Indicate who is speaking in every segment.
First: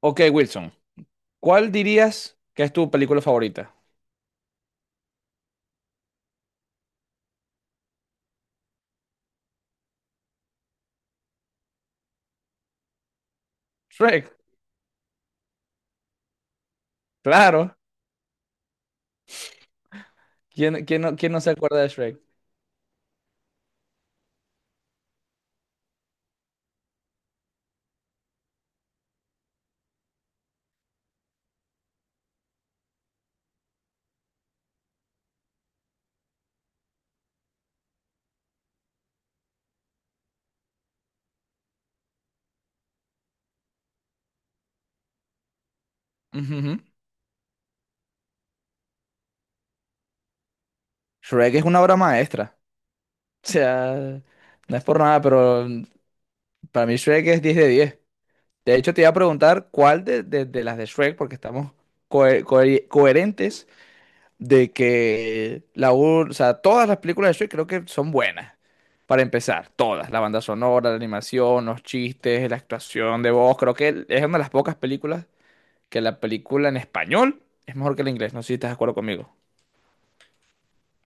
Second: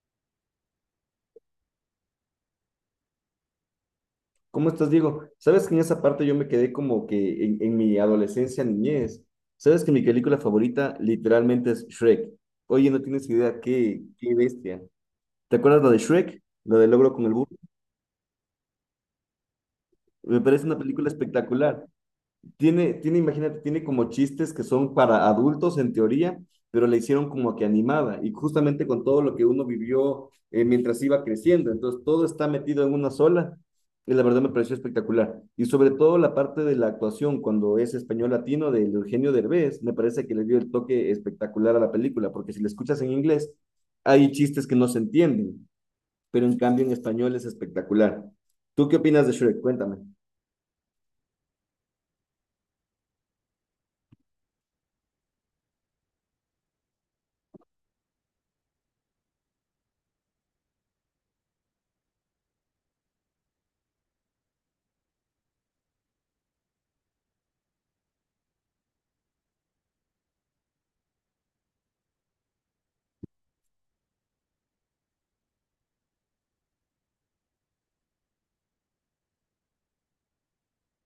Speaker 1: Ok, Wilson, ¿cuál dirías que es tu película favorita?
Speaker 2: ¿Cómo estás, Diego? Sabes que en esa parte yo me quedé como que en mi adolescencia, niñez. Sabes que mi película favorita literalmente es Shrek. Oye, no tienes idea, qué,
Speaker 1: Shrek,
Speaker 2: qué bestia. ¿Te acuerdas la de Shrek? La del logro con el burro.
Speaker 1: claro.
Speaker 2: Me parece una
Speaker 1: ¿Quién, quién
Speaker 2: película
Speaker 1: no, quién no se acuerda
Speaker 2: espectacular.
Speaker 1: de Shrek?
Speaker 2: Imagínate, tiene como chistes que son para adultos en teoría, pero la hicieron como que animada y justamente con todo lo que uno vivió mientras iba creciendo. Entonces, todo está metido en una sola y la verdad me pareció espectacular. Y sobre todo la parte de la actuación, cuando es español latino de Eugenio Derbez, me parece que le dio el toque espectacular a la película, porque si la escuchas en inglés, hay chistes que no se entienden, pero en
Speaker 1: Ujujú.
Speaker 2: cambio en español es espectacular. ¿Tú qué opinas de Shrek? Cuéntame.
Speaker 1: Shrek es una obra maestra. O sea, no es por nada, pero para mí Shrek es 10. De hecho, te iba a preguntar cuál de las de Shrek, porque estamos coherentes de que o sea, todas las películas de Shrek creo que son buenas. Para empezar, todas, la banda sonora, la animación, los chistes, la actuación de voz, creo que es una de las pocas películas que la película en español es mejor que la inglés. No sé si estás de acuerdo conmigo.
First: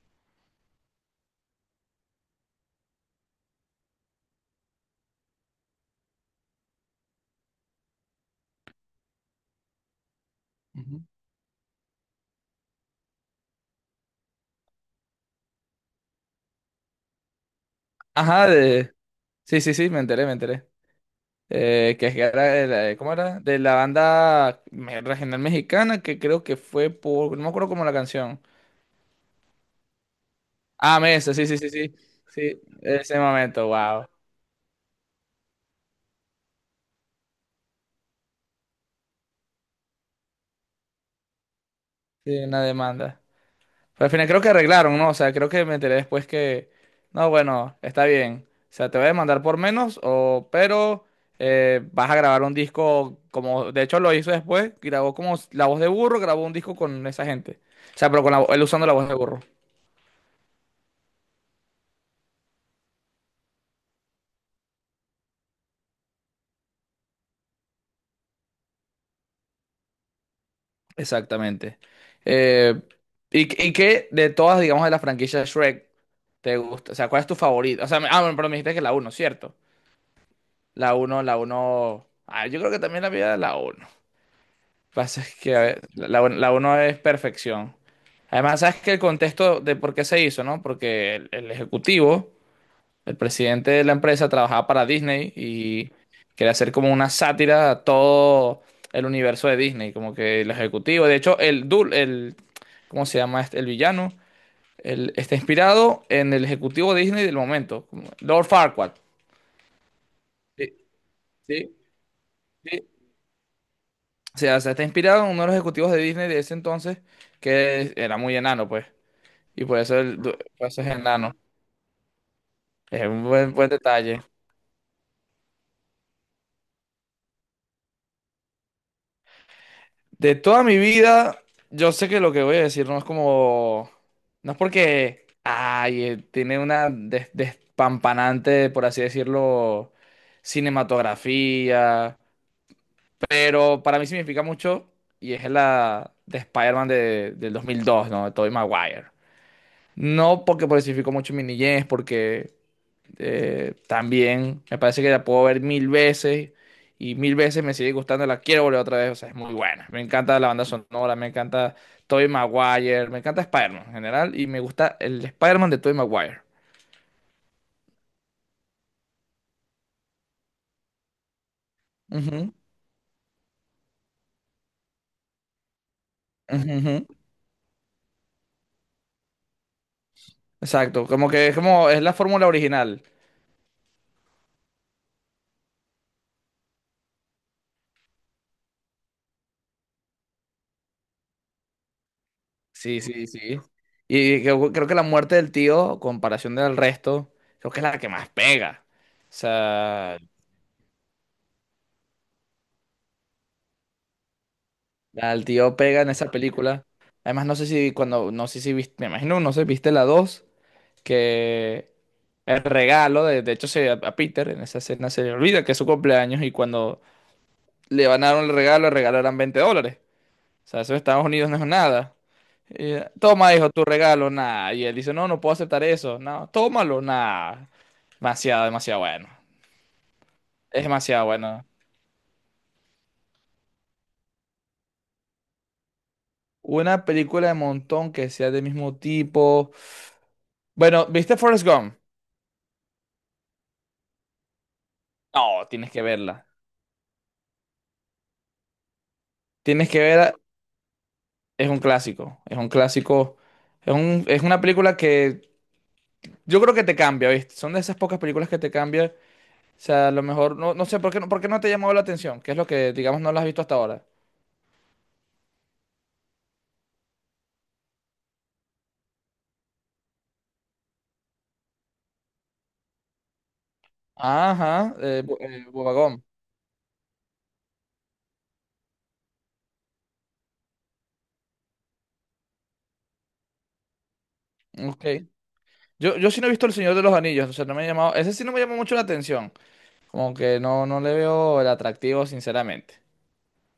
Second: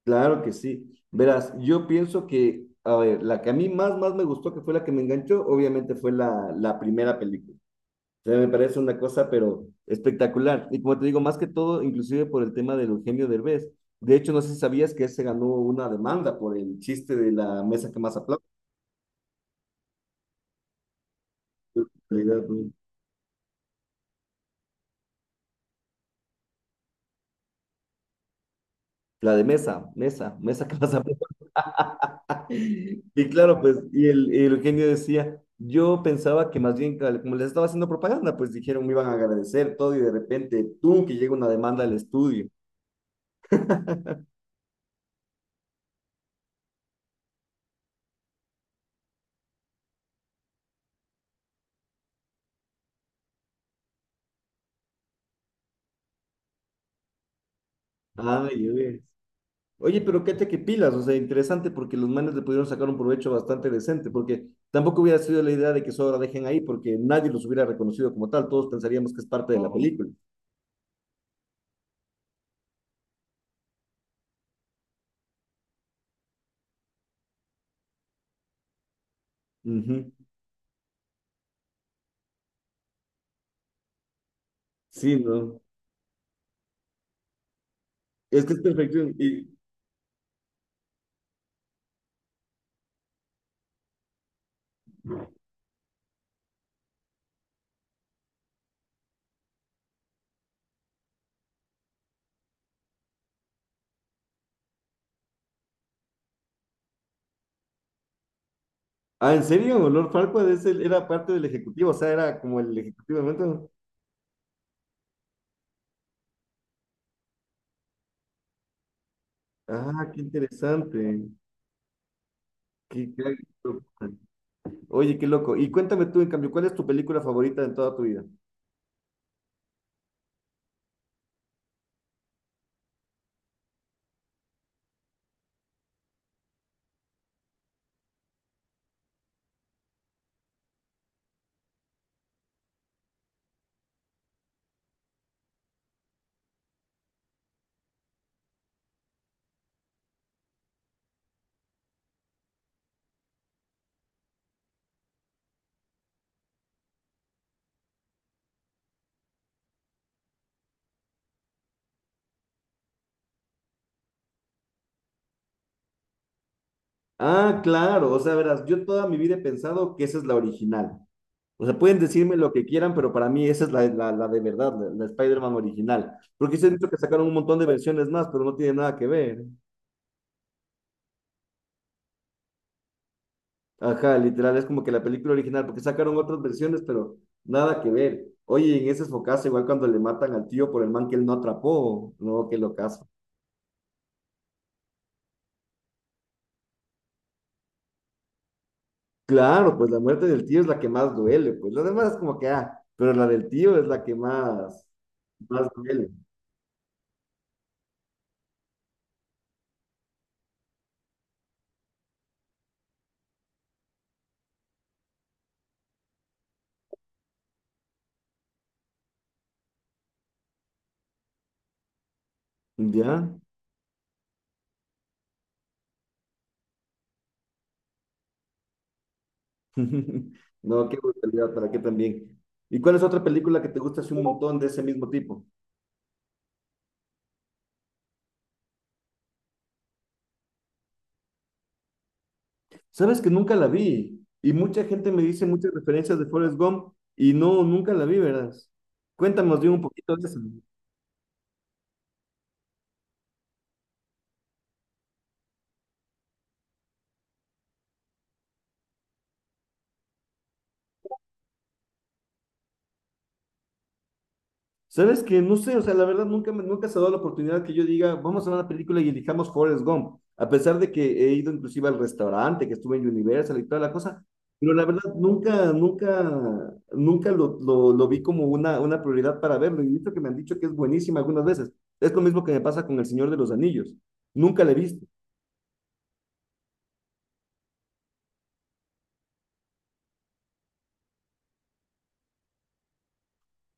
Speaker 2: Claro que sí. Verás, yo pienso que, a ver, la que a mí más me gustó, que fue la que me enganchó, obviamente fue la primera película. O sea, me parece una cosa, pero espectacular. Y como
Speaker 1: Ujú.
Speaker 2: te digo, más que todo, inclusive por el tema del Eugenio Derbez. De hecho, no sé si sabías que él se ganó una demanda por el chiste de la mesa que más aplaude.
Speaker 1: Ajá, de... Sí, sí, sí, me enteré. Que era de la, de, ¿cómo era? De la banda regional mexicana que creo que fue por... no me acuerdo cómo la canción.
Speaker 2: La de mesa, mesa, mesa que más
Speaker 1: Ah,
Speaker 2: aplaude.
Speaker 1: Mesa, sí, sí, sí, sí. Sí, ese
Speaker 2: Y claro,
Speaker 1: momento,
Speaker 2: pues,
Speaker 1: wow.
Speaker 2: y el Eugenio decía, yo pensaba que más bien, como les estaba haciendo propaganda, pues dijeron, me iban a agradecer todo y de repente, tú, que llega una demanda al
Speaker 1: Sí,
Speaker 2: estudio.
Speaker 1: una demanda. Pero al final creo que arreglaron, ¿no? O sea, creo que me enteré después que, no, bueno, está bien. O sea, te voy a demandar por menos, o, pero vas a grabar un disco como, de hecho lo hizo después, grabó como la voz de burro, grabó un disco con esa gente. O sea, pero con él
Speaker 2: Ay,
Speaker 1: usando la
Speaker 2: oye.
Speaker 1: voz de burro.
Speaker 2: Oye, pero qué que pilas, o sea, interesante porque los manes le pudieron sacar un provecho bastante decente, porque tampoco hubiera sido la idea de que eso ahora dejen ahí, porque nadie los hubiera reconocido como tal, todos pensaríamos que es parte de la película.
Speaker 1: Exactamente. Eh, y, y qué de todas, digamos, de la franquicia Shrek, ¿te gusta? O sea, ¿cuál es tu favorito? O sea, ah, bueno, pero me dijiste que la uno, ¿cierto?
Speaker 2: Ujú.
Speaker 1: La uno. Ah, yo creo que también la vida de la uno.
Speaker 2: Sí,
Speaker 1: Pasa es que
Speaker 2: ¿no?
Speaker 1: a ver, la uno es perfección.
Speaker 2: Es que es
Speaker 1: Además, sabes que
Speaker 2: perfecto.
Speaker 1: el
Speaker 2: Y,
Speaker 1: contexto de por qué se hizo, ¿no? Porque el ejecutivo, el presidente de la empresa, trabajaba para Disney y quería hacer como una sátira a todo el universo de Disney, como que el ejecutivo. De hecho, ¿cómo se llama este? El villano, está inspirado en el ejecutivo de Disney del momento, como Lord Farquaad.
Speaker 2: ah, ¿en serio? Lord Farquaad
Speaker 1: Sí,
Speaker 2: era parte del
Speaker 1: sí,
Speaker 2: ejecutivo, o sea, era como el
Speaker 1: sí.
Speaker 2: ejecutivo de momento.
Speaker 1: O sea, se está inspirado en uno de los ejecutivos de Disney de ese entonces, que era muy enano, pues. Y por eso,
Speaker 2: Ah, qué
Speaker 1: el, du- por eso es
Speaker 2: interesante.
Speaker 1: enano. Es
Speaker 2: Qué,
Speaker 1: un
Speaker 2: qué
Speaker 1: buen detalle.
Speaker 2: Oye, qué loco. Y cuéntame tú, en cambio, ¿cuál es tu película favorita de toda tu vida?
Speaker 1: De toda mi vida, yo sé que lo que voy a decir no es como... no es porque... ay, tiene una despampanante, por así decirlo, cinematografía. Pero para mí significa mucho y es la de Spider-Man de, del dos mil dos, ¿no? De Tobey Maguire. No porque por mucho en mi niñez, porque... también me parece que la puedo ver mil veces y mil veces me sigue gustando, la quiero volver otra vez, o sea, es muy buena. Me encanta la banda sonora, me encanta Tobey Maguire, me encanta Spider-Man en general y me gusta el Spider-Man de Tobey Maguire.
Speaker 2: Ah, claro, o sea, verás, yo toda mi vida he pensado que esa es la original. O sea, pueden decirme lo
Speaker 1: Ujú,
Speaker 2: que quieran, pero para mí esa es la de verdad, la Spider-Man original. Porque se han
Speaker 1: ujú,
Speaker 2: dicho
Speaker 1: ujú.
Speaker 2: que sacaron un montón de versiones más, pero no tiene nada que ver.
Speaker 1: Exacto, como que es como es la fórmula original.
Speaker 2: Ajá, literal, es como que la película original, porque sacaron otras versiones, pero nada que ver. Oye, en ese focazo, igual cuando le matan al tío por el man que él no atrapó, no, qué
Speaker 1: Sí,
Speaker 2: locazo.
Speaker 1: sí, sí. Y creo que la muerte del tío, comparación del resto, creo que es la que más pega. O
Speaker 2: Claro, pues la
Speaker 1: sea,
Speaker 2: muerte del tío es la que más duele, pues lo demás es como que, ah, pero la del tío es la que más,
Speaker 1: al
Speaker 2: más
Speaker 1: tío pega
Speaker 2: duele.
Speaker 1: en esa película. Además, no sé si viste, me imagino, no sé, viste la 2 que el regalo, de hecho, a Peter en esa escena se le olvida que es su cumpleaños y cuando le van a dar un regalo, el regalo eran $20. O sea, eso en Estados Unidos no es nada. Y,
Speaker 2: ¿Ya?
Speaker 1: toma, hijo, tu regalo, nada. Y él dice, no, no puedo aceptar eso. No, tómalo, nada. Demasiado, demasiado bueno. Es
Speaker 2: No, qué
Speaker 1: demasiado
Speaker 2: brutalidad,
Speaker 1: bueno.
Speaker 2: ¿para qué también? ¿Y cuál es otra película que te gusta así un montón de ese mismo tipo?
Speaker 1: Una película de montón que sea del mismo tipo. Bueno, ¿viste Forrest Gump?
Speaker 2: Sabes que nunca la vi y mucha gente me dice
Speaker 1: No,
Speaker 2: muchas
Speaker 1: tienes que
Speaker 2: referencias de
Speaker 1: verla.
Speaker 2: Forrest Gump y no, nunca la vi, ¿verdad? Cuéntame más bien un
Speaker 1: Tienes que
Speaker 2: poquito de
Speaker 1: verla.
Speaker 2: eso.
Speaker 1: Es un clásico. Es un clásico. Es una película que yo creo que te cambia, ¿viste? Son de esas pocas películas que te cambian. O sea, a lo mejor, no, no sé, ¿por qué no te llamó la atención? ¿Qué es lo que, digamos, no la has visto hasta ahora?
Speaker 2: Sabes que no sé, o sea, la verdad nunca, nunca se ha dado la oportunidad que yo diga, vamos a ver una película y elijamos Forrest Gump, a pesar de que he ido inclusive al restaurante, que estuve en Universal y toda la cosa, pero la
Speaker 1: Ajá,
Speaker 2: verdad, nunca,
Speaker 1: Bobagón.
Speaker 2: nunca, nunca lo vi como una prioridad para verlo y he visto que me han dicho que es buenísima algunas veces. Es lo mismo que me pasa con El Señor de los Anillos. Nunca la he
Speaker 1: Ok.
Speaker 2: visto.
Speaker 1: Yo sí no he visto El Señor de los Anillos, o sea, no me ha llamado. Ese sí no me llamó mucho la atención. Como que no, no le veo el atractivo, sinceramente.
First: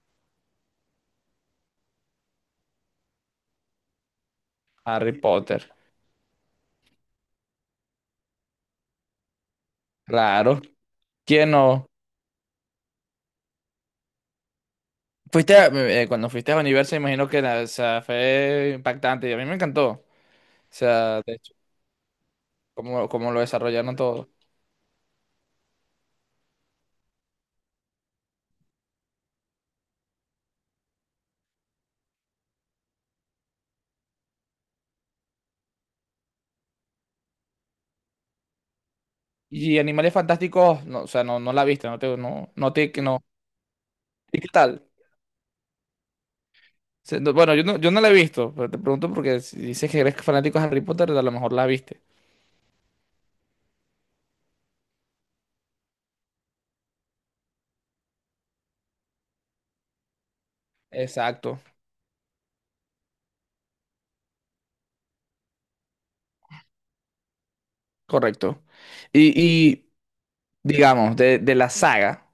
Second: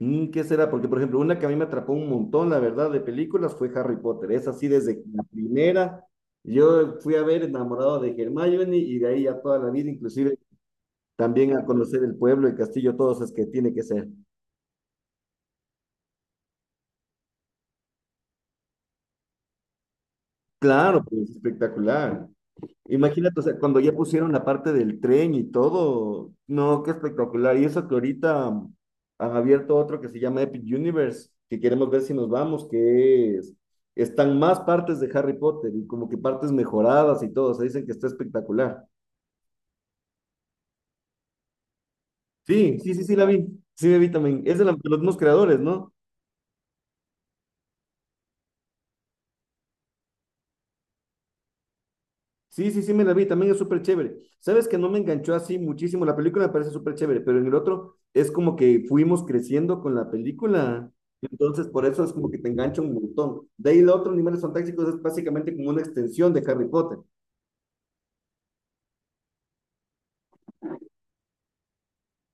Speaker 2: ¿Qué será? Porque, por ejemplo, una que a mí me atrapó un montón, la verdad, de películas fue Harry Potter. Es así desde
Speaker 1: Harry
Speaker 2: la
Speaker 1: Potter.
Speaker 2: primera. Yo fui a ver enamorado de Hermione y de ahí ya toda la vida, inclusive
Speaker 1: Claro. ¿Quién
Speaker 2: también a
Speaker 1: no?
Speaker 2: conocer el pueblo, el castillo, todo eso es que tiene que ser.
Speaker 1: Cuando fuiste a Universo, imagino que o sea, fue impactante y a mí me encantó. O
Speaker 2: Claro,
Speaker 1: sea,
Speaker 2: pues
Speaker 1: de hecho,
Speaker 2: espectacular.
Speaker 1: cómo
Speaker 2: Imagínate,
Speaker 1: lo
Speaker 2: o sea, cuando ya
Speaker 1: desarrollaron todo.
Speaker 2: pusieron la parte del tren y todo, no, qué espectacular. Y eso que ahorita han abierto otro que se llama Epic Universe, que queremos ver si nos vamos, que es, están más partes de Harry Potter y como que partes mejoradas y todo, o sea, dicen que está espectacular.
Speaker 1: Y Animales Fantásticos, no, o sea, no, no la viste, no te, no, no
Speaker 2: Sí,
Speaker 1: te,
Speaker 2: sí,
Speaker 1: que
Speaker 2: sí,
Speaker 1: no.
Speaker 2: sí, la vi
Speaker 1: ¿Y
Speaker 2: también.
Speaker 1: qué
Speaker 2: Es de, de
Speaker 1: tal?
Speaker 2: los mismos creadores, ¿no?
Speaker 1: O sea, bueno, yo no la he visto, pero te pregunto porque si dices que eres fanático de Harry Potter, a lo mejor la viste.
Speaker 2: Sí, sí, sí, me la vi, también es súper chévere. Sabes que no me enganchó así muchísimo, la película me parece súper chévere, pero en el otro es como que fuimos creciendo con la película,
Speaker 1: Exacto,
Speaker 2: entonces por eso es como que te engancha un montón. De ahí el otro, Animales Fantásticos, es básicamente como una extensión de Harry Potter.
Speaker 1: correcto. Y, y digamos, de la saga,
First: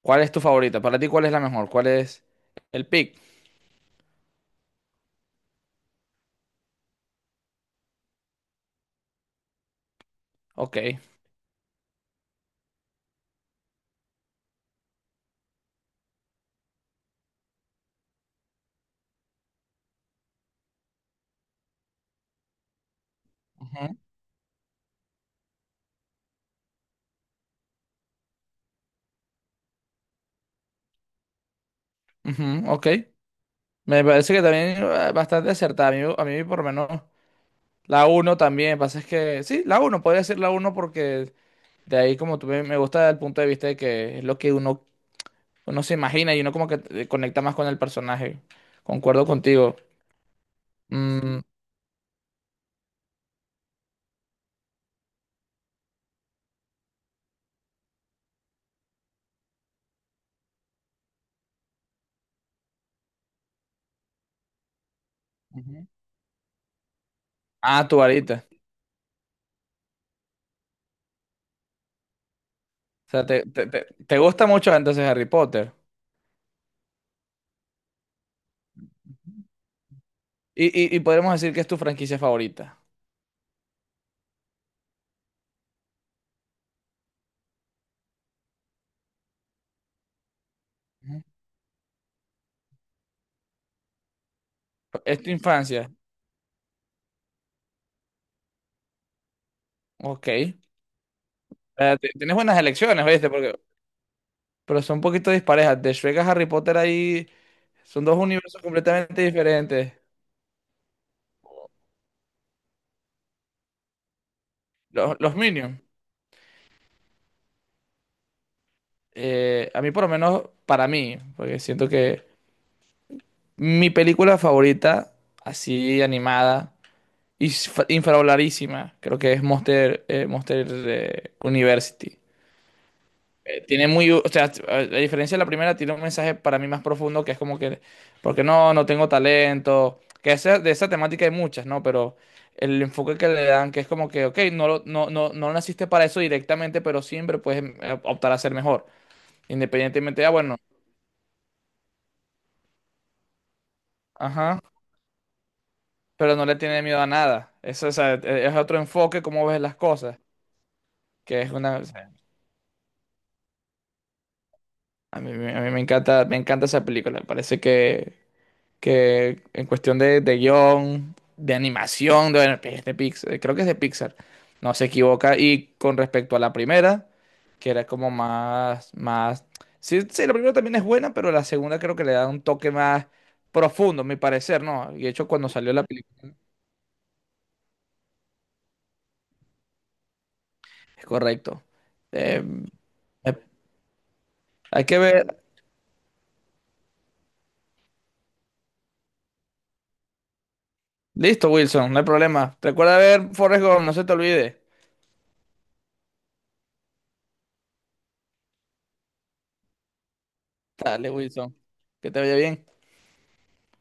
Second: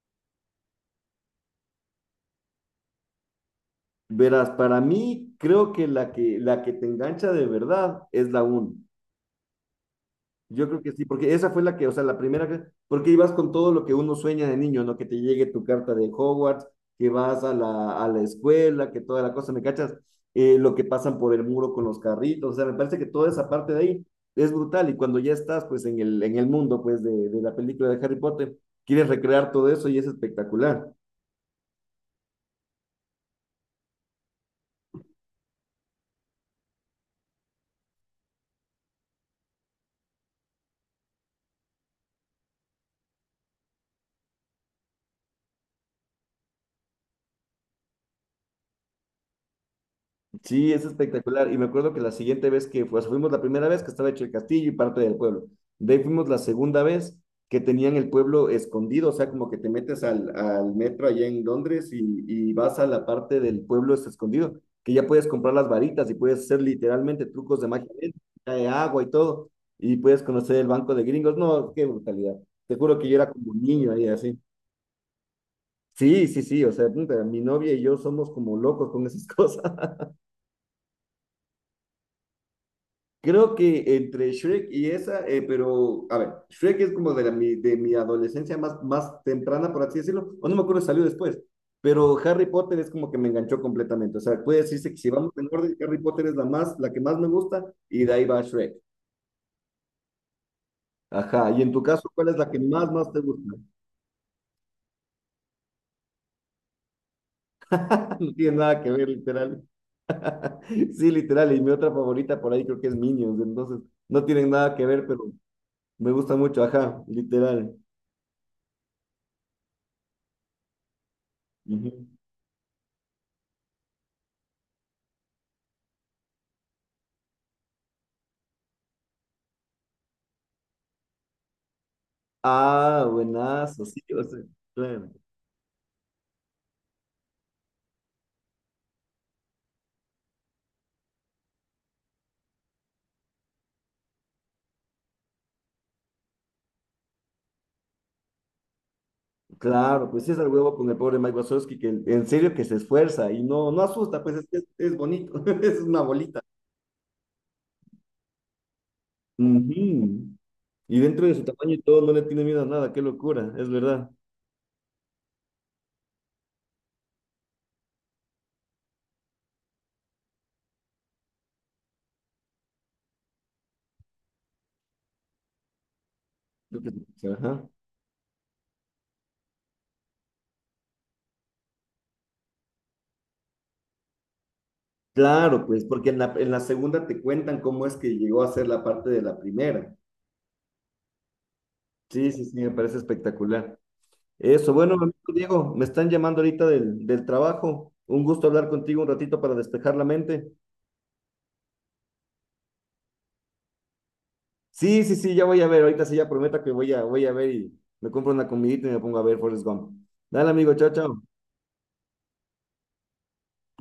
Speaker 1: ¿cuál es tu favorita? Para ti, ¿cuál es la mejor? ¿Cuál es el pick?
Speaker 2: Verás, para mí creo que la que te engancha de verdad es la uno. Yo
Speaker 1: Ok.
Speaker 2: creo que sí, porque esa fue la que, o sea, la primera, porque ibas con todo lo que uno sueña de niño, ¿no? Que te llegue tu carta de Hogwarts, que vas a la escuela, que toda la cosa, ¿me cachas? Lo que pasan por el muro con los carritos, o sea, me parece que toda esa parte de
Speaker 1: Ujú,
Speaker 2: ahí es brutal y cuando ya estás, pues, en el mundo, pues, de la película de Harry Potter, quieres recrear todo eso y es espectacular.
Speaker 1: ujú, ok. Me parece que también bastante acertada. A mí por lo menos la uno también. Pasa es que sí, la uno podría ser la uno porque de ahí como tú me gusta el punto de vista de que es lo que uno se imagina y uno como que conecta más con el personaje. Concuerdo contigo.
Speaker 2: Sí, es
Speaker 1: Mm,
Speaker 2: espectacular. Y me acuerdo que la siguiente vez que pues, fuimos la primera vez que estaba hecho el castillo y parte del pueblo. De ahí fuimos la segunda vez que tenían el pueblo escondido, o sea, como que te metes al metro allá en Londres y vas a la parte del pueblo es escondido, que ya puedes comprar las
Speaker 1: ujú.
Speaker 2: varitas y puedes hacer literalmente trucos de
Speaker 1: Ah,
Speaker 2: magia,
Speaker 1: tu varita.
Speaker 2: de agua y todo, y puedes conocer el banco de gringos. No, qué brutalidad. Te juro que
Speaker 1: O
Speaker 2: yo
Speaker 1: sea,
Speaker 2: era
Speaker 1: te,
Speaker 2: como un
Speaker 1: te, te-
Speaker 2: niño ahí
Speaker 1: te
Speaker 2: así.
Speaker 1: gusta mucho entonces Harry Potter.
Speaker 2: Sí, sí, sí, o sea, puta, mi novia y yo somos como locos con esas cosas.
Speaker 1: Y, y podemos decir que es tu franquicia favorita.
Speaker 2: Creo que entre Shrek y esa, pero a ver, Shrek es como de mi adolescencia más, más temprana, por así decirlo, o no me acuerdo si salió
Speaker 1: Ujú.
Speaker 2: después, pero Harry Potter es como que me enganchó completamente. O sea, puede decirse que si
Speaker 1: Es tu
Speaker 2: vamos en orden,
Speaker 1: infancia.
Speaker 2: Harry Potter es la que más me gusta y de ahí va Shrek.
Speaker 1: Ok.
Speaker 2: Ajá, y en tu caso, ¿cuál es
Speaker 1: Tienes
Speaker 2: la
Speaker 1: buenas
Speaker 2: que más,
Speaker 1: elecciones,
Speaker 2: más te
Speaker 1: ¿viste?
Speaker 2: gusta?
Speaker 1: Pero son un poquito disparejas. De Shrek a Harry Potter ahí son dos
Speaker 2: No tiene
Speaker 1: universos
Speaker 2: nada que ver,
Speaker 1: completamente
Speaker 2: literal.
Speaker 1: diferentes.
Speaker 2: Sí, literal, y mi otra favorita por ahí creo que es Minions, entonces no tienen nada que ver,
Speaker 1: Los,
Speaker 2: pero
Speaker 1: los Minions,
Speaker 2: me gusta mucho, ajá, literal.
Speaker 1: a mí por lo menos, para mí, porque siento
Speaker 2: Ujú.
Speaker 1: que mi película favorita, así animada, y infravaloradísima, creo que es Monster University.
Speaker 2: Ah, buenazo,
Speaker 1: Tiene
Speaker 2: sí,
Speaker 1: muy, o
Speaker 2: o sea,
Speaker 1: sea, a
Speaker 2: claro,
Speaker 1: diferencia de la primera, tiene un mensaje para mí más profundo que es como que, porque no, no tengo talento, que de esa temática hay muchas, ¿no? Pero el enfoque que le dan, que es como que, ok, no, no, no, no naciste para eso directamente, pero siempre puedes optar a ser mejor,
Speaker 2: claro,
Speaker 1: independientemente
Speaker 2: pues
Speaker 1: de, ah,
Speaker 2: sí es el
Speaker 1: bueno,
Speaker 2: huevo con el pobre Mike Wazowski, que en serio que se esfuerza y no, no asusta, pues es,
Speaker 1: ajá,
Speaker 2: es, es bonito, es una
Speaker 1: pero
Speaker 2: bolita.
Speaker 1: no le tiene miedo a nada. Eso, o sea, es otro enfoque, cómo ves las cosas,
Speaker 2: Ujú. Y dentro de
Speaker 1: que
Speaker 2: su
Speaker 1: es
Speaker 2: tamaño
Speaker 1: una,
Speaker 2: y
Speaker 1: o
Speaker 2: todo,
Speaker 1: sea,
Speaker 2: no le tiene miedo a nada, qué locura, es verdad.
Speaker 1: a mí me encanta esa película, me parece que en cuestión de guión, de animación, bueno, es de Pixar, creo que es de Pixar, no se equivoca. Y con respecto a la
Speaker 2: Creo que-
Speaker 1: primera, que
Speaker 2: ajá.
Speaker 1: era como más, más, sí, sí, la primera también es buena, pero la segunda creo que le da un toque más profundo, a mi parecer, ¿no? Y de hecho cuando
Speaker 2: Claro,
Speaker 1: salió la
Speaker 2: pues, porque en
Speaker 1: película,
Speaker 2: la segunda te cuentan cómo es que llegó a ser la parte de la primera.
Speaker 1: es correcto.
Speaker 2: Sí,
Speaker 1: Eh,
Speaker 2: sí, sí, me parece
Speaker 1: eh,
Speaker 2: espectacular. Eso,
Speaker 1: hay
Speaker 2: bueno,
Speaker 1: que
Speaker 2: amigo
Speaker 1: ver.
Speaker 2: Diego, me están llamando ahorita del trabajo. Un gusto hablar contigo un ratito para despejar la mente.
Speaker 1: Listo, Wilson, no hay problema. Recuerda ver Forrest Gump, no se te olvide.
Speaker 2: Sí, sí, sí, ya voy a ver. Ahorita sí ya prometo que voy a ver y me compro una comidita y me pongo a ver Forrest Gump. Dale, amigo, chao,
Speaker 1: Dale,
Speaker 2: chao.
Speaker 1: Wilson, que te vaya bien.